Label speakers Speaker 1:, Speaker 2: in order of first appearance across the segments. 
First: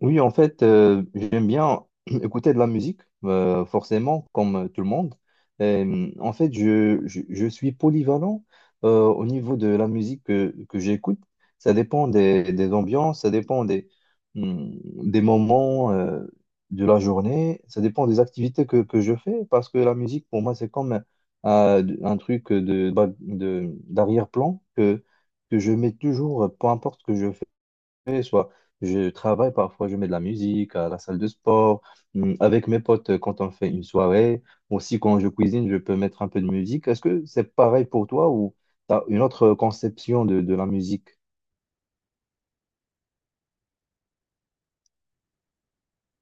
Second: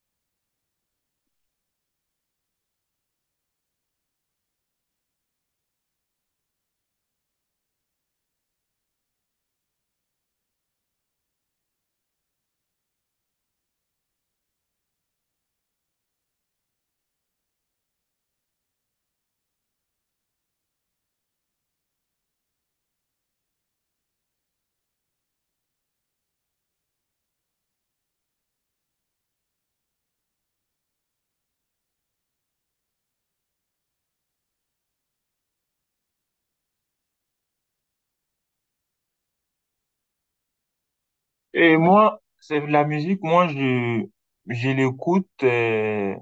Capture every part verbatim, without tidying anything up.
Speaker 1: Oui, en fait, euh, j'aime bien écouter de la musique, euh, forcément, comme euh, tout le monde. Euh, en fait, je, je, je suis polyvalent euh, au niveau de la musique que, que j'écoute. Ça dépend des, des ambiances, ça dépend des, hum, des moments euh, de la journée, ça dépend des activités que, que je fais, parce que la musique, pour moi, c'est comme euh, un truc de, bah, de, d'arrière-plan que, que je mets toujours, peu importe ce que je fais fais, soit je travaille, parfois je mets de la musique à la salle de sport, hum, avec mes potes euh, quand on fait une soirée, aussi quand je cuisine, je peux mettre un peu de musique. Est-ce que c'est pareil pour toi ou tu as une autre conception de, de la musique?
Speaker 2: Et moi, c'est la musique, moi, je, je l'écoute, euh,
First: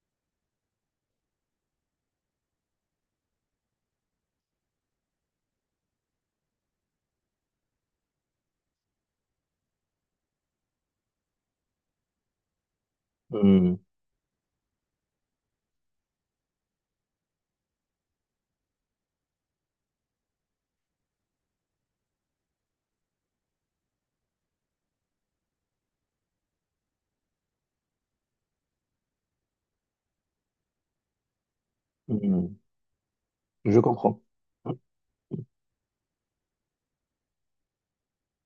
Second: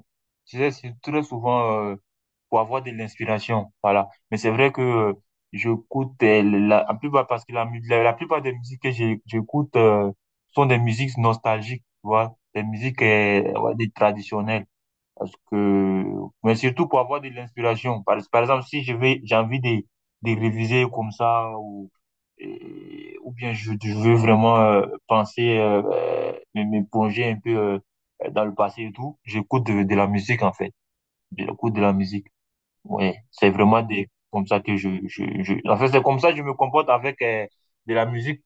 Speaker 2: je sais, c'est très souvent euh, pour avoir de l'inspiration, voilà. Mais c'est vrai que euh, j'écoute euh, la, la plupart, parce que la, mu- la, la plupart des musiques que j'ai- j'écoute euh, sont des musiques nostalgiques, tu vois, des musiques euh, ouais,
Speaker 1: Hum.
Speaker 2: des traditionnelles. Parce que, mais surtout pour avoir de l'inspiration. Par, par exemple, si je vais, j'ai envie de, de réviser comme ça, ou, et- ou bien je, je veux vraiment euh, penser, euh, euh, me, me plonger un peu euh, dans le passé et tout, j'écoute de, de la musique en fait. J'écoute de la musique.
Speaker 1: Hum.
Speaker 2: Ouais, c'est
Speaker 1: Je
Speaker 2: vraiment des,
Speaker 1: comprends.
Speaker 2: comme ça que je, je, je... En fait, c'est comme ça que je me comporte avec euh, de la musique.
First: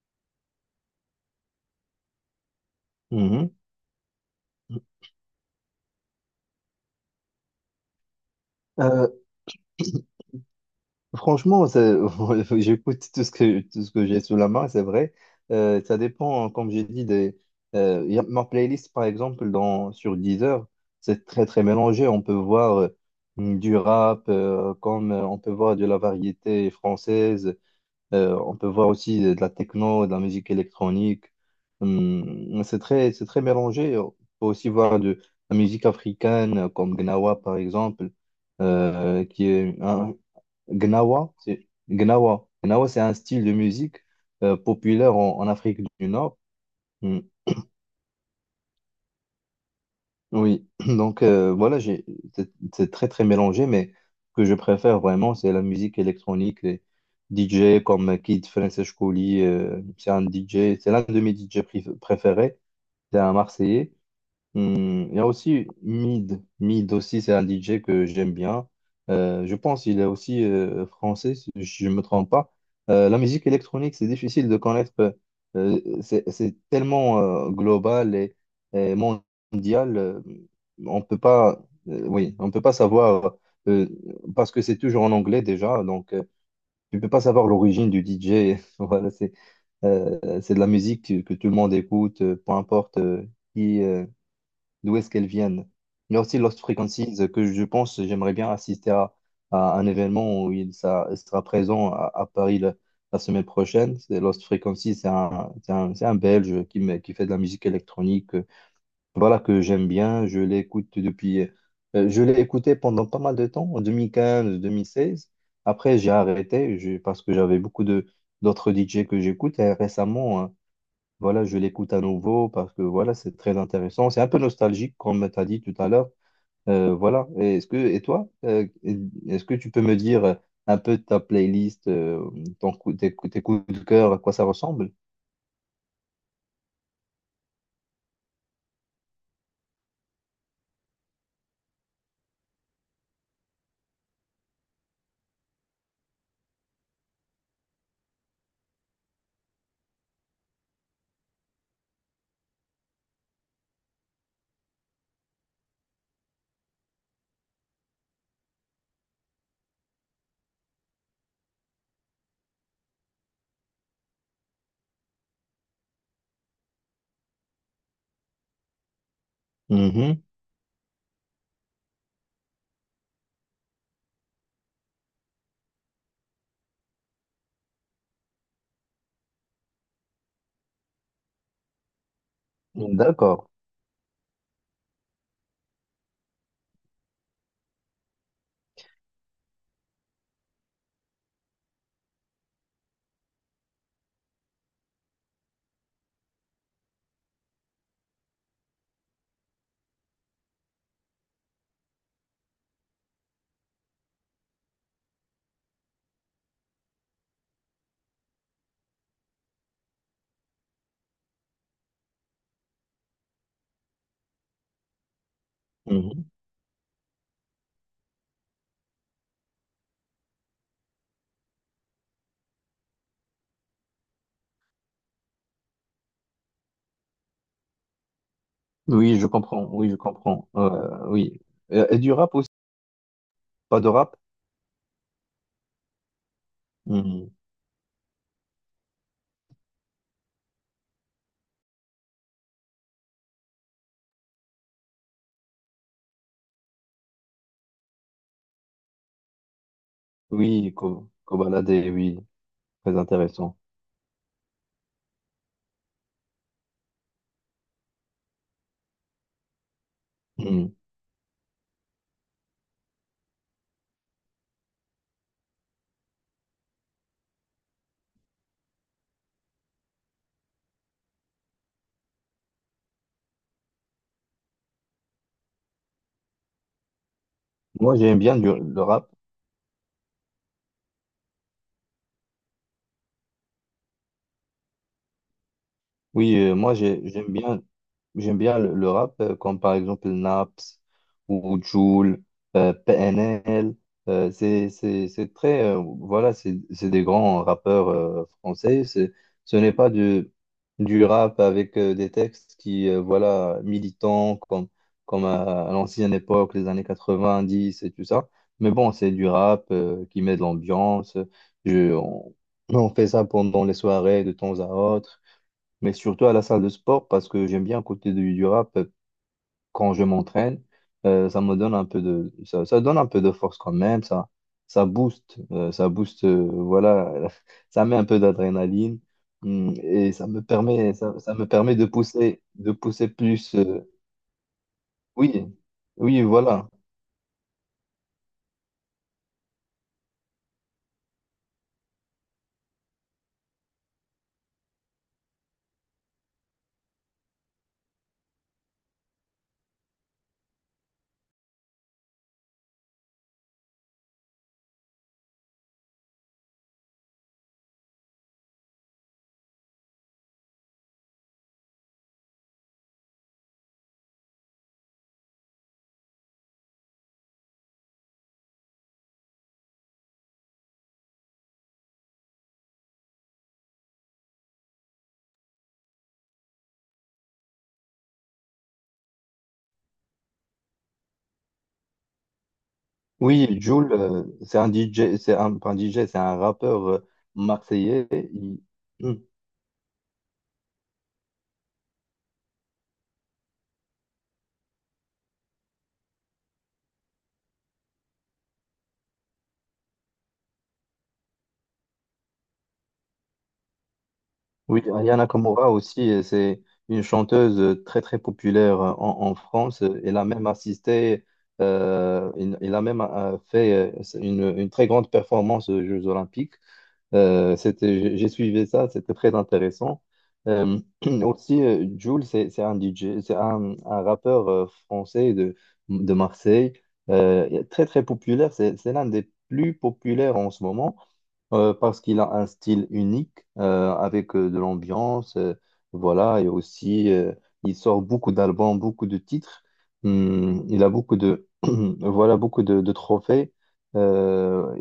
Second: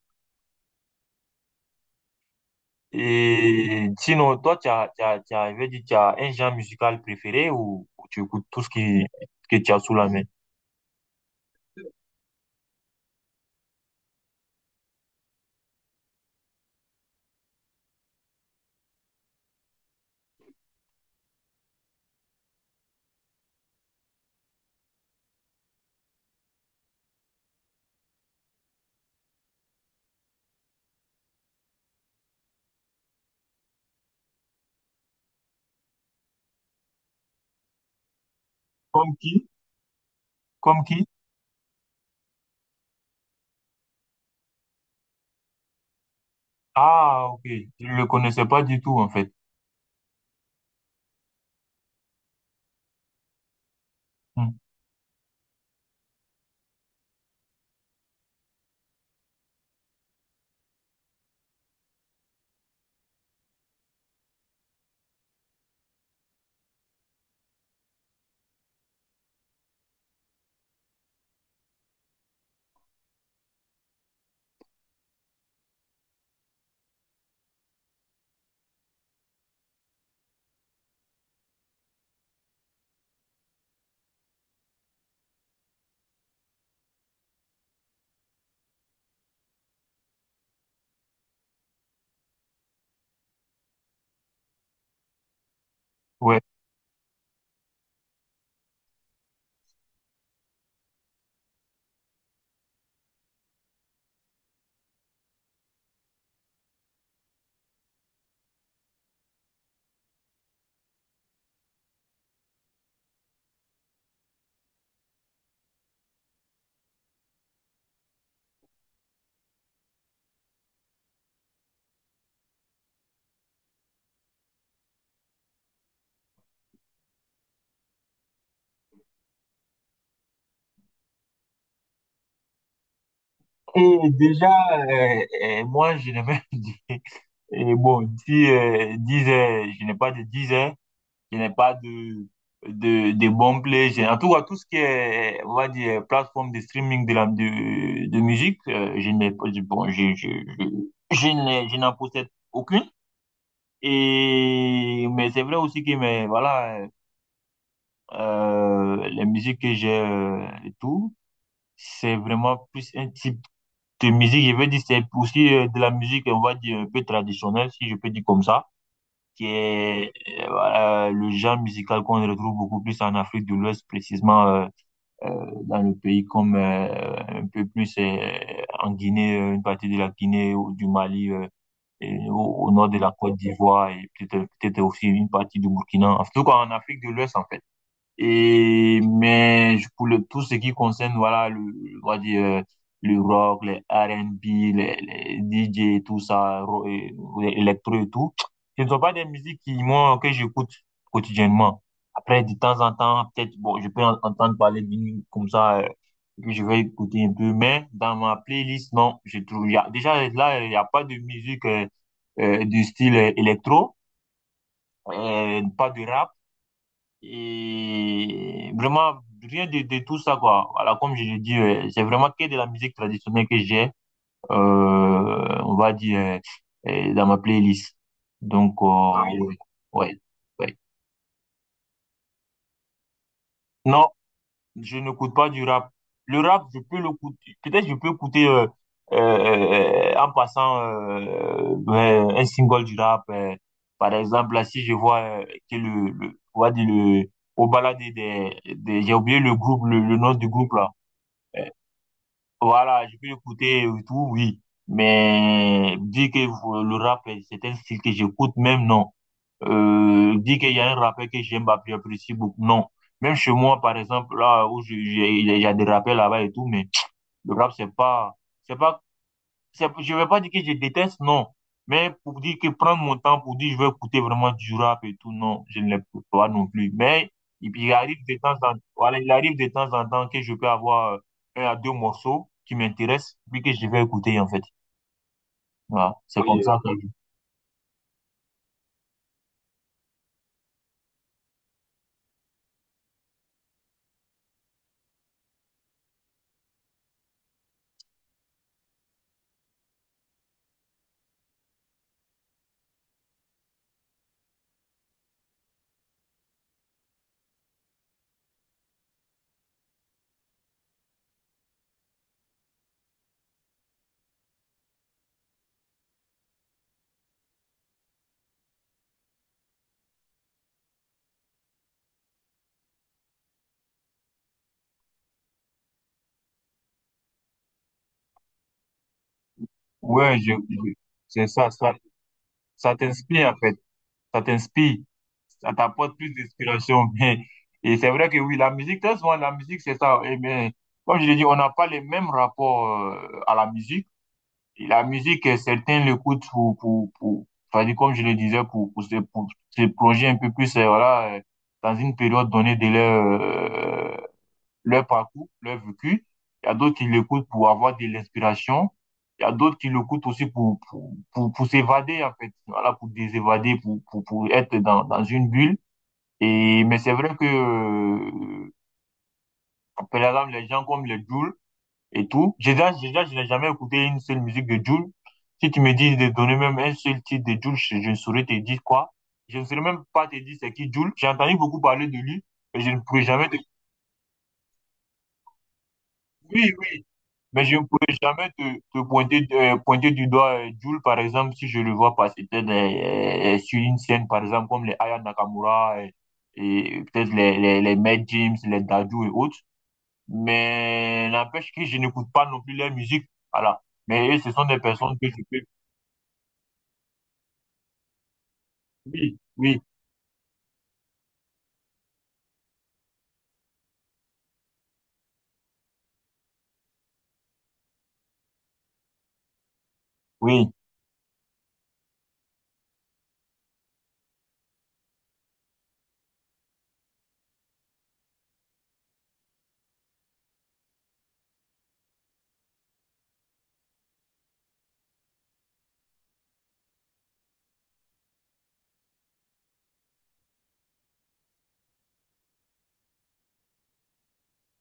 Speaker 1: Mhm.
Speaker 2: Et sinon, toi, tu as, tu as, tu as, je vais dire, tu as un genre musical préféré ou, ou tu écoutes tout ce qui,
Speaker 1: Euh,
Speaker 2: que tu as sous la main?
Speaker 1: Franchement, ça- j'écoute tout ce que, tout ce que j'ai sous la main, c'est vrai. Euh, ça dépend, hein, comme j'ai dit, des, euh, y a- ma playlist, par exemple, dans, sur Deezer, c'est très, très mélangé. On peut voir euh, du rap, euh, comme euh, on peut voir de la variété française, euh, on peut voir aussi de, de la techno, de la musique électronique. Hum, c'est très, c'est très mélangé. On peut aussi voir de la musique africaine, comme Gnawa, par exemple
Speaker 2: Comme
Speaker 1: euh, qui
Speaker 2: qui?
Speaker 1: est un,
Speaker 2: Comme qui?
Speaker 1: Gnawa, c'est Gnawa. Gnawa, c'est un style de musique euh, populaire en, en Afrique du Nord. Mm.
Speaker 2: Ah, ok. Je ne le connaissais pas du tout, en fait.
Speaker 1: Oui, donc euh, voilà, j'ai, c'est c'est très très mélangé, mais ce que
Speaker 2: Hmm.
Speaker 1: je préfère vraiment, c'est la musique électronique, les D J comme Kid Francis Couli, euh, c'est un D J, c'est l'un de mes D J prif- préférés, c'est un Marseillais. Hmm, il y a aussi Mid. Mid aussi, c'est un D J que j'aime bien. Euh, je pense qu'il est aussi euh, français, si je ne me trompe pas. Euh, la musique électronique, c'est difficile de connaître. euh, c'est c'est tellement euh, global et, et mondial. Euh, on peut pas, euh, oui, on peut pas savoir, euh, parce que c'est toujours en anglais déjà, donc euh, tu peux pas savoir l'origine du D J. Voilà, c'est euh, c'est de la musique que, que tout le monde écoute, euh, peu importe euh, qui. Euh, d'où est-ce qu'elles viennent. Il y a aussi
Speaker 2: Ouais.
Speaker 1: Lost Frequencies euh, que je pense, j'aimerais bien assister à, à un événement où il ça- il sera présent à, à Paris la, la semaine prochaine. C'est Lost Frequencies, c'est un, c'est un, c'est un Belge qui, me- qui fait de la musique électronique. euh, Voilà que j'aime bien, je l'écoute depuis, euh, je l'ai écouté pendant pas mal de temps, en deux mille quinze, deux mille seize. Après, j'ai arrêté je- parce que j'avais beaucoup de d'autres D J que j'écoute. Et récemment, voilà, je l'écoute à nouveau parce que voilà, c'est très intéressant. C'est un peu nostalgique, comme tu as dit tout à l'heure. Euh, voilà. Et Est-ce que, et toi, euh, est-ce que tu peux me dire un peu ta playlist, euh, ton coup, tes, coups tes coups de
Speaker 2: Et
Speaker 1: cœur, à quoi ça
Speaker 2: déjà,
Speaker 1: ressemble?
Speaker 2: euh, euh, moi, je n'ai même dit, et bon, si, euh, dix heures, je n'ai pas de dix heures, je n'ai pas de, de, de bons plays. J'ai- En tout cas, tout ce qui est, on va dire, plateforme de streaming de, la, de, de musique, euh, je n'ai pas, je- bon, je, je, je, je n'ai- je n'en possède aucune. Et, mais c'est vrai aussi que, mais voilà, euh, les musiques que j'ai euh, et tout, c'est vraiment plus un type de musique. Je veux dire, c'est aussi euh, de la musique, on va dire, un peu traditionnelle, si je peux dire comme ça. Qui est
Speaker 1: Mhm.
Speaker 2: euh, voilà, le genre musical qu'on retrouve beaucoup plus en Afrique de l'Ouest, précisément euh, euh, dans le pays comme euh, un peu plus euh, en Guinée, euh, une partie de la Guinée ou du Mali. euh, Et au, au nord de la Côte
Speaker 1: D'accord.
Speaker 2: d'Ivoire et peut-être peut-être aussi une partie du Burkina, en tout cas en Afrique de l'Ouest en fait. Et, mais je- pour le, tout ce qui concerne, voilà, le, on va dire, euh, le rock, les R and B, les, les D J tout ça, ro- et- et- électro et tout, ce ne sont pas des musiques qui, moi, que j'écoute quotidiennement. Après, de temps en temps, peut-être, bon, je peux en- entendre parler d'une, comme ça, euh, que je vais écouter un peu, mais dans ma playlist, non, je trouve, il y a, déjà, là, il n'y a pas de musique euh, euh, du style euh, électro, euh, pas de
Speaker 1: Mhm.
Speaker 2: rap, et vraiment, rien de, de tout ça, quoi. Voilà, comme je l'ai dit, euh, c'est vraiment que de la musique traditionnelle que j'ai, euh, on va dire, euh, euh, dans ma playlist. Donc, euh,
Speaker 1: Oui,
Speaker 2: ah
Speaker 1: je
Speaker 2: oui.
Speaker 1: comprends. Oui, je comprends.
Speaker 2: Ouais.
Speaker 1: Euh, oui. Et, et du rap aussi? Pas de
Speaker 2: Non,
Speaker 1: rap?
Speaker 2: je n'écoute pas du rap. Le rap, je peux
Speaker 1: Mhm.
Speaker 2: l'écouter. Peut-être je peux écouter euh, euh, euh, en passant euh, ben, un single du rap. euh. Par exemple, là, si je vois euh, que le, le, on va dire le, au balade des, des, j'ai oublié le groupe, le, le nom du groupe
Speaker 1: Oui,
Speaker 2: là.
Speaker 1: Co-
Speaker 2: Euh,
Speaker 1: Kobalade, oui, très
Speaker 2: voilà, je peux
Speaker 1: intéressant.
Speaker 2: l'écouter et tout, oui. Mais dire que euh, le rap, euh, c'est un style que j'écoute, même non euh, dire qu'il
Speaker 1: Mhm.
Speaker 2: y a un rappel que j'aime, bah, que j'apprécie beaucoup. Non. Même chez moi, par exemple, là où je- j'ai- il y a des rappels là-bas et tout, mais le rap, c'est pas, c'est pas, c'est- je vais pas dire que je déteste, non. Mais pour dire que prendre mon temps pour dire je veux écouter vraiment du rap et tout, non, je ne l'écoute pas non plus. Mais il, il
Speaker 1: Moi,
Speaker 2: arrive
Speaker 1: j'aime bien
Speaker 2: de
Speaker 1: du-
Speaker 2: temps en,
Speaker 1: le rap.
Speaker 2: voilà, il arrive de temps en temps que je peux avoir euh, un à deux morceaux qui m'intéressent, puis que je vais écouter, en fait. Voilà.
Speaker 1: Oui,
Speaker 2: C'est oui,
Speaker 1: euh,
Speaker 2: comme euh,
Speaker 1: moi
Speaker 2: ça que,
Speaker 1: j'ai- j'aime bien j'aime bien le, le rap euh, comme par exemple Naps ou Jul, euh, P N L, euh, c'est c'est c'est très euh, voilà, c'est c'est des grands rappeurs euh, français, c'est ce n'est pas du du rap avec euh, des textes qui euh, voilà militants comme comme à, à l'ancienne époque, les années quatre-vingt-dix et tout ça. Mais bon, c'est du rap euh, qui met de l'ambiance. Je- on, on fait ça pendant les soirées de temps à autre mais surtout à la salle de sport parce que j'aime bien côté du, du rap euh, quand je m'entraîne euh, ça me donne un peu de ça, ça donne un peu de force quand même ça ça booste euh, ça booste euh, voilà ça met un peu d'adrénaline hum, et ça
Speaker 2: ouais,
Speaker 1: me
Speaker 2: je, je-
Speaker 1: permet ça, ça
Speaker 2: c'est
Speaker 1: me
Speaker 2: ça,
Speaker 1: permet de
Speaker 2: ça,
Speaker 1: pousser de
Speaker 2: ça
Speaker 1: pousser
Speaker 2: t'inspire, en
Speaker 1: plus
Speaker 2: fait.
Speaker 1: euh,
Speaker 2: Ça t'inspire,
Speaker 1: Oui,
Speaker 2: ça t'apporte
Speaker 1: oui,
Speaker 2: plus
Speaker 1: voilà.
Speaker 2: d'inspiration. Et c'est vrai que oui, la musique, très souvent, la musique, c'est ça. Et bien, comme je l'ai dit, on n'a pas les mêmes rapports euh, à la musique. Et la musique, euh, certains l'écoutent pour, pour, pour, enfin, comme je le disais, pour, pour, se, pour se plonger un peu plus, euh, voilà, euh, dans une période donnée de leur, euh, leur parcours, leur vécu. Il y a d'autres qui l'écoutent pour avoir de l'inspiration. Il y a d'autres qui l'écoutent aussi pour, pour, pour, pour s'évader, en fait. Voilà, pour désévader, pour, pour, pour être dans, dans une bulle. Et, mais c'est vrai que, euh, par exemple, les gens comme les Jules et tout, j'ai déjà, j'ai déjà, je n'ai jamais écouté une seule musique de Jules. Si tu me dis de donner même un seul titre de Jules, je, je ne saurais te dire quoi. Je ne saurais même pas te dire c'est qui Jules. J'ai entendu beaucoup parler de lui, mais je ne pourrais jamais te...
Speaker 1: Oui,
Speaker 2: dire.
Speaker 1: Jul, euh, c'est un D J, c'est un pas un D J, c'est un
Speaker 2: Oui,
Speaker 1: rappeur
Speaker 2: oui,
Speaker 1: euh,
Speaker 2: mais je ne
Speaker 1: marseillais.
Speaker 2: pourrais jamais
Speaker 1: Il-
Speaker 2: te, te
Speaker 1: hum,
Speaker 2: pointer, euh, pointer du doigt euh, Jul, par exemple, si je le vois passer peut-être euh, euh, sur une scène, par exemple, comme les Aya Nakamura euh, et, peut-être les, les, les Mad James, les Dadju et autres. Mais n'empêche que je n'écoute pas non plus leur musique. Voilà. Mais eux, ce sont des
Speaker 1: Oui,
Speaker 2: personnes
Speaker 1: Aya
Speaker 2: que je peux...
Speaker 1: Nakamura aussi, euh, c'est une chanteuse euh, très très populaire euh, en, en
Speaker 2: Oui, oui,
Speaker 1: France. Euh, Elle a même assisté, euh, elle elle a même euh, fait euh, une, une très grande performance aux Jeux Olympiques. Euh, c'était, j'ai j'ai suivi ça, c'était très intéressant.
Speaker 2: oui,
Speaker 1: Euh, Aussi, euh, Jul, c'est c'est un D J, c'est un, un rappeur euh, français de, de Marseille. Euh, très très populaire. C'est c'est l'un des plus populaires en ce moment. Euh, parce qu'il a un style unique euh, avec euh, de l'ambiance, euh, voilà, et aussi euh, il sort beaucoup d'albums, beaucoup de titres. Hum, il a beaucoup de voilà, beaucoup de, de trophées. Euh,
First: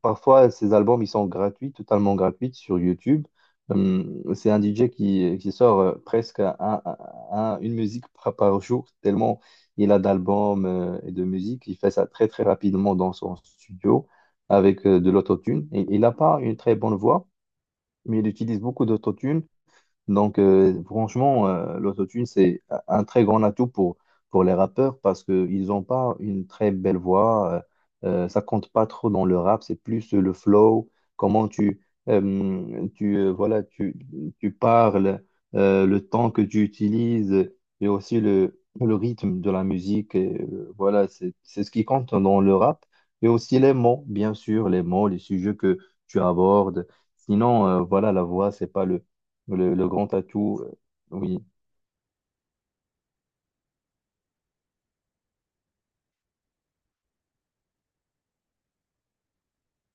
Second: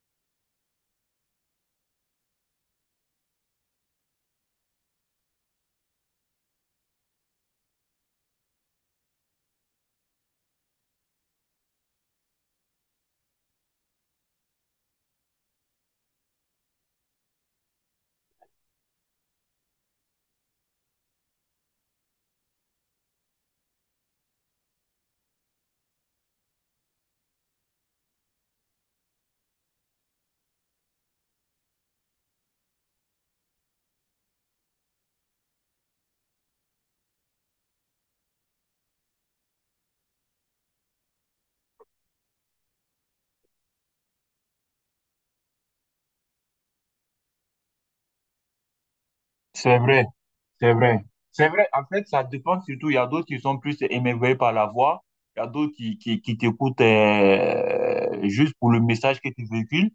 Speaker 1: parfois, ses albums ils sont gratuits, totalement gratuits sur YouTube. Hum, c'est un D J qui, qui sort euh, presque un- un- une musique par, par jour, tellement il a d'albums euh, et de musique. Il fait ça très très rapidement dans son studio avec euh, de l'autotune. Et, il n'a pas une très bonne voix, mais il utilise beaucoup d'autotune donc, euh, franchement, euh, l'autotune, c'est un très grand atout pour, pour les rappeurs parce qu'ils n'ont pas une très belle voix. euh, euh, ça compte pas trop dans le rap, c'est plus le flow, comment tu, euh, tu, euh, voilà, tu, tu parles, euh, le temps que tu utilises et aussi le, le rythme de la musique. Et, euh, voilà, c'est, c'est ce qui compte dans le rap. Et aussi les mots, bien sûr, les mots, les sujets que tu abordes. Sinon, euh, voilà, la voix, c'est pas le le,
Speaker 2: c'est
Speaker 1: le
Speaker 2: vrai.
Speaker 1: grand atout, euh,
Speaker 2: C'est vrai.
Speaker 1: oui.
Speaker 2: C'est vrai. En fait, ça dépend surtout. Il y a d'autres qui sont plus émerveillés par la voix. Il y a d'autres qui, qui, qui t'écoutent euh, juste pour le message que tu véhicules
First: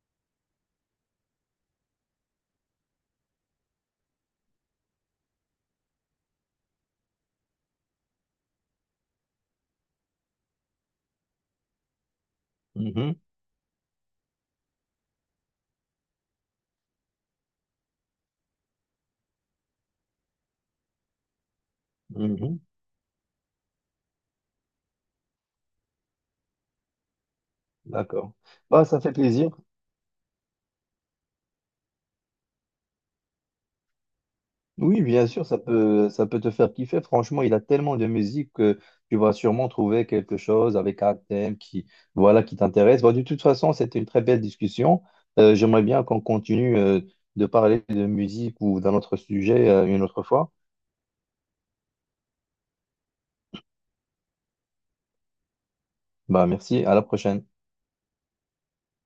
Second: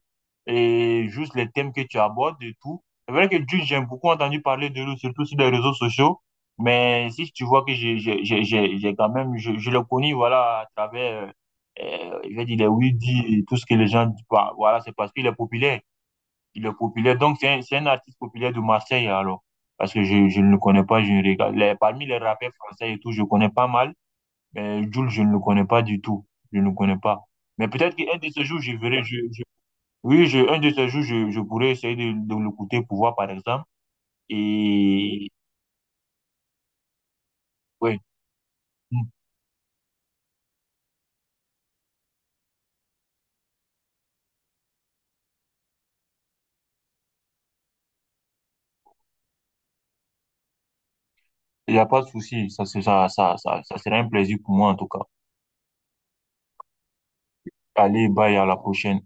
Speaker 2: et juste les thèmes que tu abordes et tout. C'est vrai que Jules, j'ai beaucoup entendu parler de lui, surtout sur les réseaux sociaux. Mais si tu vois que j'ai, j'ai, j'ai, j'ai j'ai quand même, je, je le connais, voilà, à travers, euh, euh, je vais dire, les oui
Speaker 1: Mhm,
Speaker 2: et tout ce que les gens disent. Bah, voilà, c'est parce qu'il est populaire. Il est populaire. Donc, c'est un, c'est un artiste populaire de Marseille, alors. Parce que je, je ne le connais pas, je ne regarde. Les- parmi les rappeurs
Speaker 1: mhm,
Speaker 2: français et tout, je connais pas mal. Mais Jul, je ne le connais pas du tout. Je ne le connais pas. Mais peut-être qu'un de
Speaker 1: d'accord.
Speaker 2: ces jours, je
Speaker 1: Bah, ça
Speaker 2: verrai.
Speaker 1: fait
Speaker 2: Je, je-
Speaker 1: plaisir.
Speaker 2: oui, je, un de ces jours, je, je pourrais essayer de, de l'écouter pour voir, par exemple.
Speaker 1: Oui, bien
Speaker 2: Et
Speaker 1: sûr, ça peut, ça peut te faire kiffer. Franchement, il a tellement
Speaker 2: ouais,
Speaker 1: de musique que
Speaker 2: hmm,
Speaker 1: tu vas sûrement trouver quelque chose avec un thème qui, voilà, qui t'intéresse. Bah, de toute façon, c'était une très belle discussion. Euh, j'aimerais bien qu'on continue, euh, de parler de musique ou d'un autre sujet, euh, une autre fois.
Speaker 2: il n'y a pas de souci. Ça, c'est- ça, ça, ça, ça sera un plaisir pour moi, en tout cas.
Speaker 1: Bah, merci, à la prochaine.
Speaker 2: Allez, bye, à la prochaine.